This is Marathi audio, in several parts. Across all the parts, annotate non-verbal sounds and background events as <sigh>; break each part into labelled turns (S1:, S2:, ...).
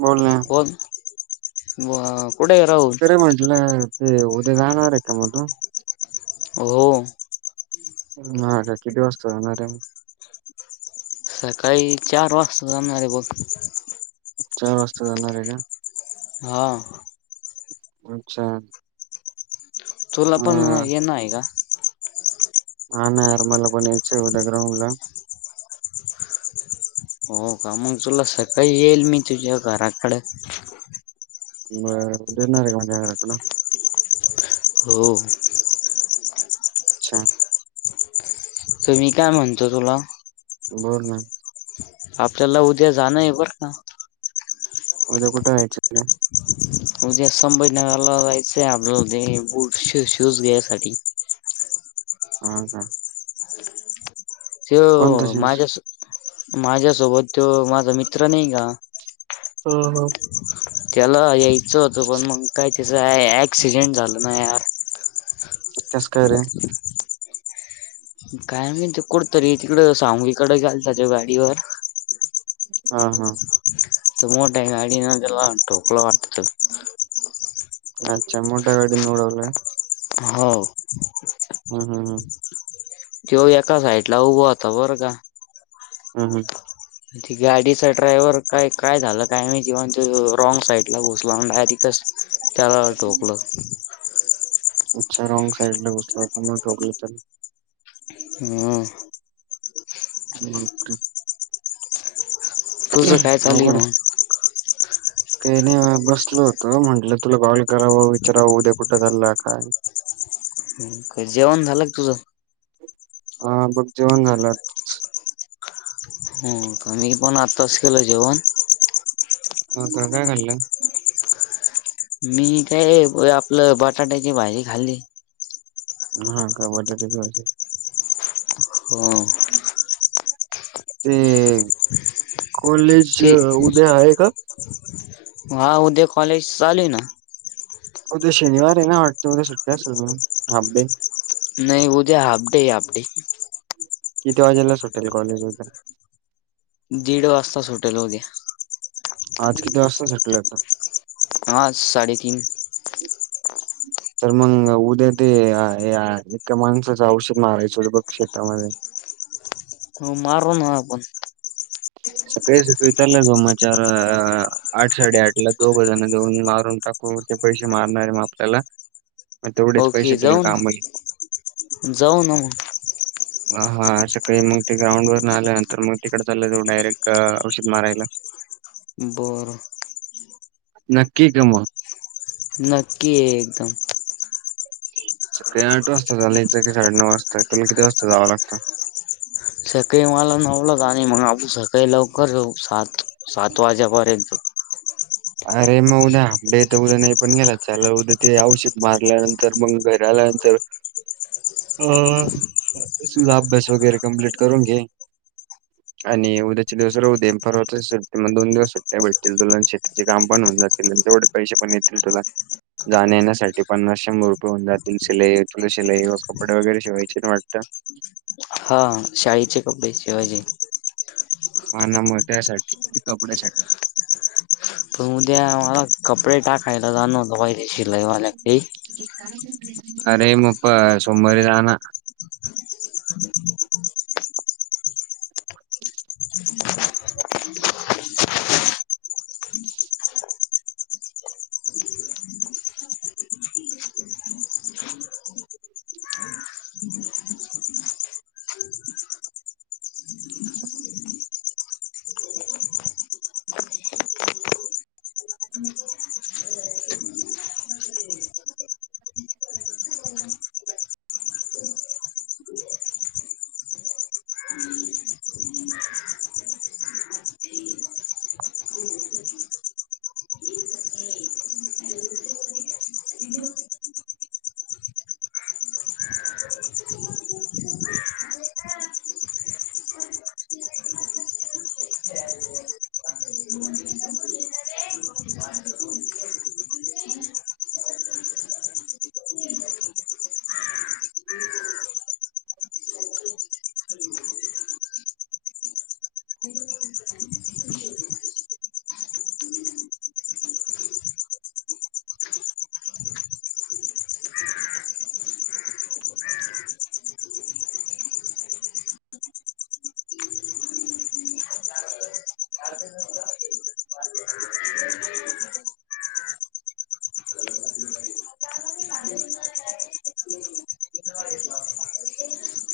S1: बोल ना
S2: ब ब कुड राव
S1: तरर म्हटलं ते उद्या जाणार आहे का मधून
S2: हो
S1: नाही का किती वाजता जाणार आहे
S2: सकाळी चार वाजता जामणारे बघ
S1: चार वाजता जाणार आहे का
S2: हा
S1: अच्छा
S2: तुला
S1: अ
S2: पण येण आहे का
S1: हा ना अरमला पण यायच एढ्या ग्रउंड ला
S2: हो का मग तुला सकाळी येईल मी तुझ्या घराकडे
S1: णार र ना
S2: हो
S1: अच्छा
S2: तर मी काय म्हणतो तुला
S1: बोल ना
S2: आपल्याला उद्या जाणं आहे बर का
S1: उद्या कुठं आहेयचं
S2: उद्या संभजनगरला जायचंय आपल्या ते बूट शूज घ्यायसाठी
S1: ह का
S2: <unintelligible>
S1: कोणता
S2: तो
S1: शूज?
S2: माझ्यां माझ्यांसोबतं तो माझां मित्रं नाहीं कां
S1: हम्मं हम्मं
S2: त्यांला यांयचं होतं पणं मंग कायं तसं आहे ऍक्सिडेंट झालं ना यांर
S1: कसं कायं रे
S2: कायं म्हाईत कुठंतरी तिकडं स्वांमी कडे गेलतां गाडीवर
S1: हां हां
S2: तो मोठ्यां गाडी वाल्या न ठोकलं वाटतं
S1: अछां मोठ्यां गाडीन उडंवलंय
S2: हो
S1: हम्मं हम्मं
S2: तो एका साईडंला उभां होतां बरं कां
S1: हम्मं हम्मं
S2: ते गाडीचा ड्रायव्हर कायं कायं झालं कायं माहिती तो रॉंग साईड डांयरेक्ट घुसलां आणि त्यांला ठोकलं
S1: अच्छां रॉंग साईड लां घुसला म्हणूंन ठोकली त्यांन
S2: हां
S1: ओके
S2: तुझं कायं चालूं आहे मंग
S1: कांहीं नाहीं बसंल होतं म्हटलं तुलां कॉल करावं विचारावं उद्यां कुठं चाललां कायं <unintelligible>
S2: कायं जेवणं झालंकां तुझं
S1: हां बघ जेवणं झालं
S2: हो मी पणं आताचं केलं जेवणं
S1: हो कां कायं खाल्लं
S2: मी कायं आपलं बटाट्यांची भांजी खांल्ली
S1: हां का बटाट्यांची भाजी
S2: हम्मं
S1: ते कॉलेज
S2: ती
S1: उद्यां आहे कां
S2: हा उद्यां कॉलेज चालूं आहे नां
S1: हो उद्या शनिवार आहे नां वाटतं उद्या सुट्टी असेल हांपडे
S2: नाहीं उद्या हाफडे हाफडे
S1: किती वाजेलाच सुटेलं कॉलेजं
S2: दीड वाजतांच सुटलं उद्यां
S1: आंज किती वास्तां सुटले
S2: आज साडेतीनं
S1: <unintelligible> तरं मंग उद्या ते एकां माणसांचं औषधं मागवांयचं होतं शेत्तामंध्ये
S2: हो मारू नां आपणं <unintelligible>
S1: सकाळीं सकाळींजलं जोमाचार आठ साडेआठ लां दोगजाऊनं मारूंन टाकूं कोरते पैसे मारणांर आहे मंग आपल्यांला मंग तेवढेचं
S2: ओके
S1: पैसे तुलां
S2: जाऊ ना
S1: कामांत येतिलं
S2: जाऊ ना
S1: हां हां आंशयां कांहीं मंग ते ग्राउंडवर नं आल्यांनंतर मंग तिकडे चालां जाऊं डायरेक्टं औषधं मारायंला
S2: बरं
S1: नक्की कां मंग
S2: नक्की आहे एकदंम
S1: सकाळीं आठ वाजतां झालंयचं की साडे नऊ वाजतां तुमलां किती वाजतां जावं लागतं
S2: सकाळीं मलां नव्हूलां जाणं आहे ऑफिसला आणि आपणं सकाळीं लवकर जाऊं सात सात वाजेपर्यंत
S1: अरे मंग उद्या हॉपडे आहे तरं नाही पणं गेला चालेलं उद्या ते औषध मारल्यांनंतर मंग घरी आल्यांनंतर अ सुधा अभ्यास वगैरे कम्प्लीट करून घे आणि उद्याचे दिवस र उ देेमार सुटते मग दोन दिवस सुटते भेतील दुला तचे काम पण होऊन जाेल आणि तेवढे पैसे पण येतील तुला जाण येण्यासाठी पन्नासशे मोरठे होऊन जातील शिलाई तुला शिलाई व कपडे वगैरे शिवायची वाटतं
S2: हा शाळेचे कपडे शिवाजी
S1: ह ना मो त्या्यासाठी कपड्यासाठी
S2: पण उद्या मला कपडे टाकायला जाणवता पाहिे शिलाईवाला
S1: अरे मुप सोमर जाना ह <inaudible> <inaudible> <unintelligible> <inaudible> <inaudible> <inaudible> <inaudible>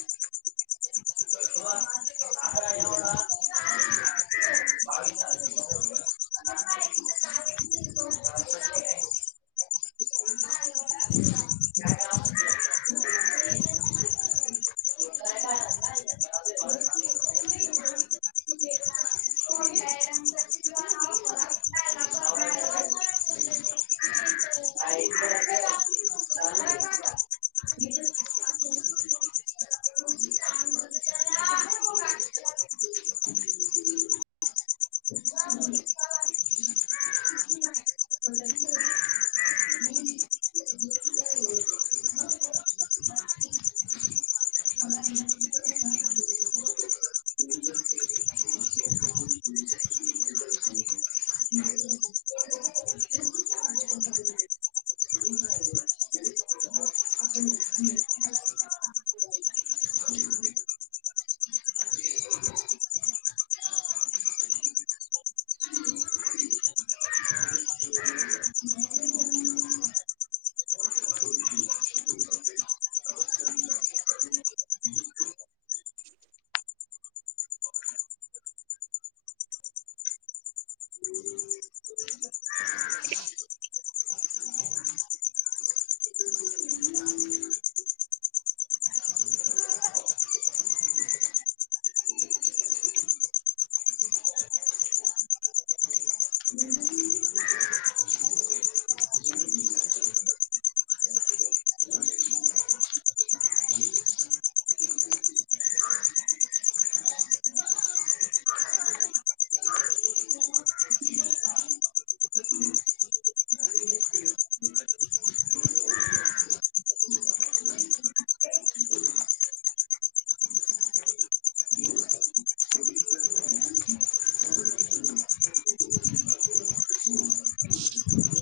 S1: हा <unintelligible> <inaudible> <inaudible> <inaudible> <inaudible> <inaudible> हम्म. ह <inaudible>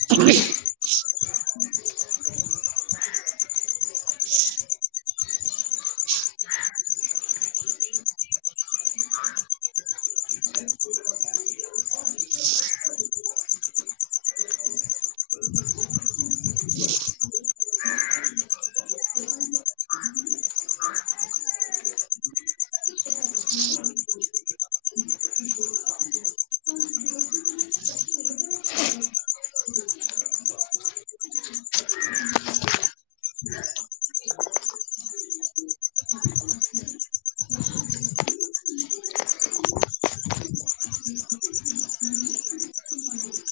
S1: अ <inaudible> <inaudible>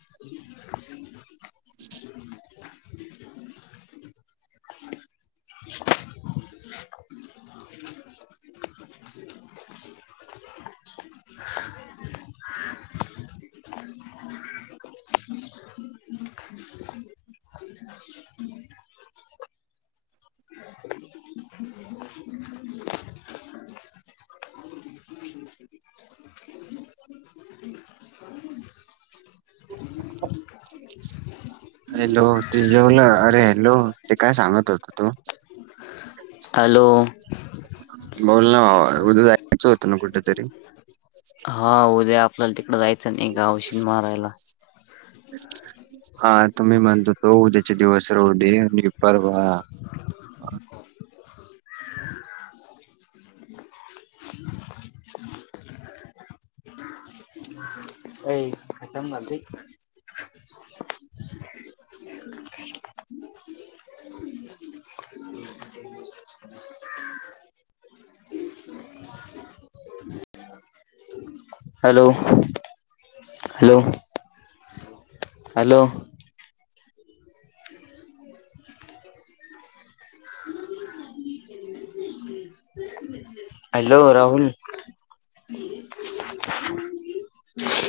S1: <inaudible> <inaudible>
S2: <inaudible>
S1: हॅलो ते जेवलं, अरे हॅलो, ते काय सांगत होत तू. <inaudible>
S2: हॅलो.
S1: बोलोल ना, उद्या जायचं होतं ना कुठेतरी.
S2: हा उद्या आपल्याला तिकडे जायचं नाही का? औषध मारायला.
S1: हा त मी म्हणत होतो उद्याचे दिवस राहुदे, आणि परवा
S2: जमणार नाही का? Hello, hello. Hello. Hello Rahul.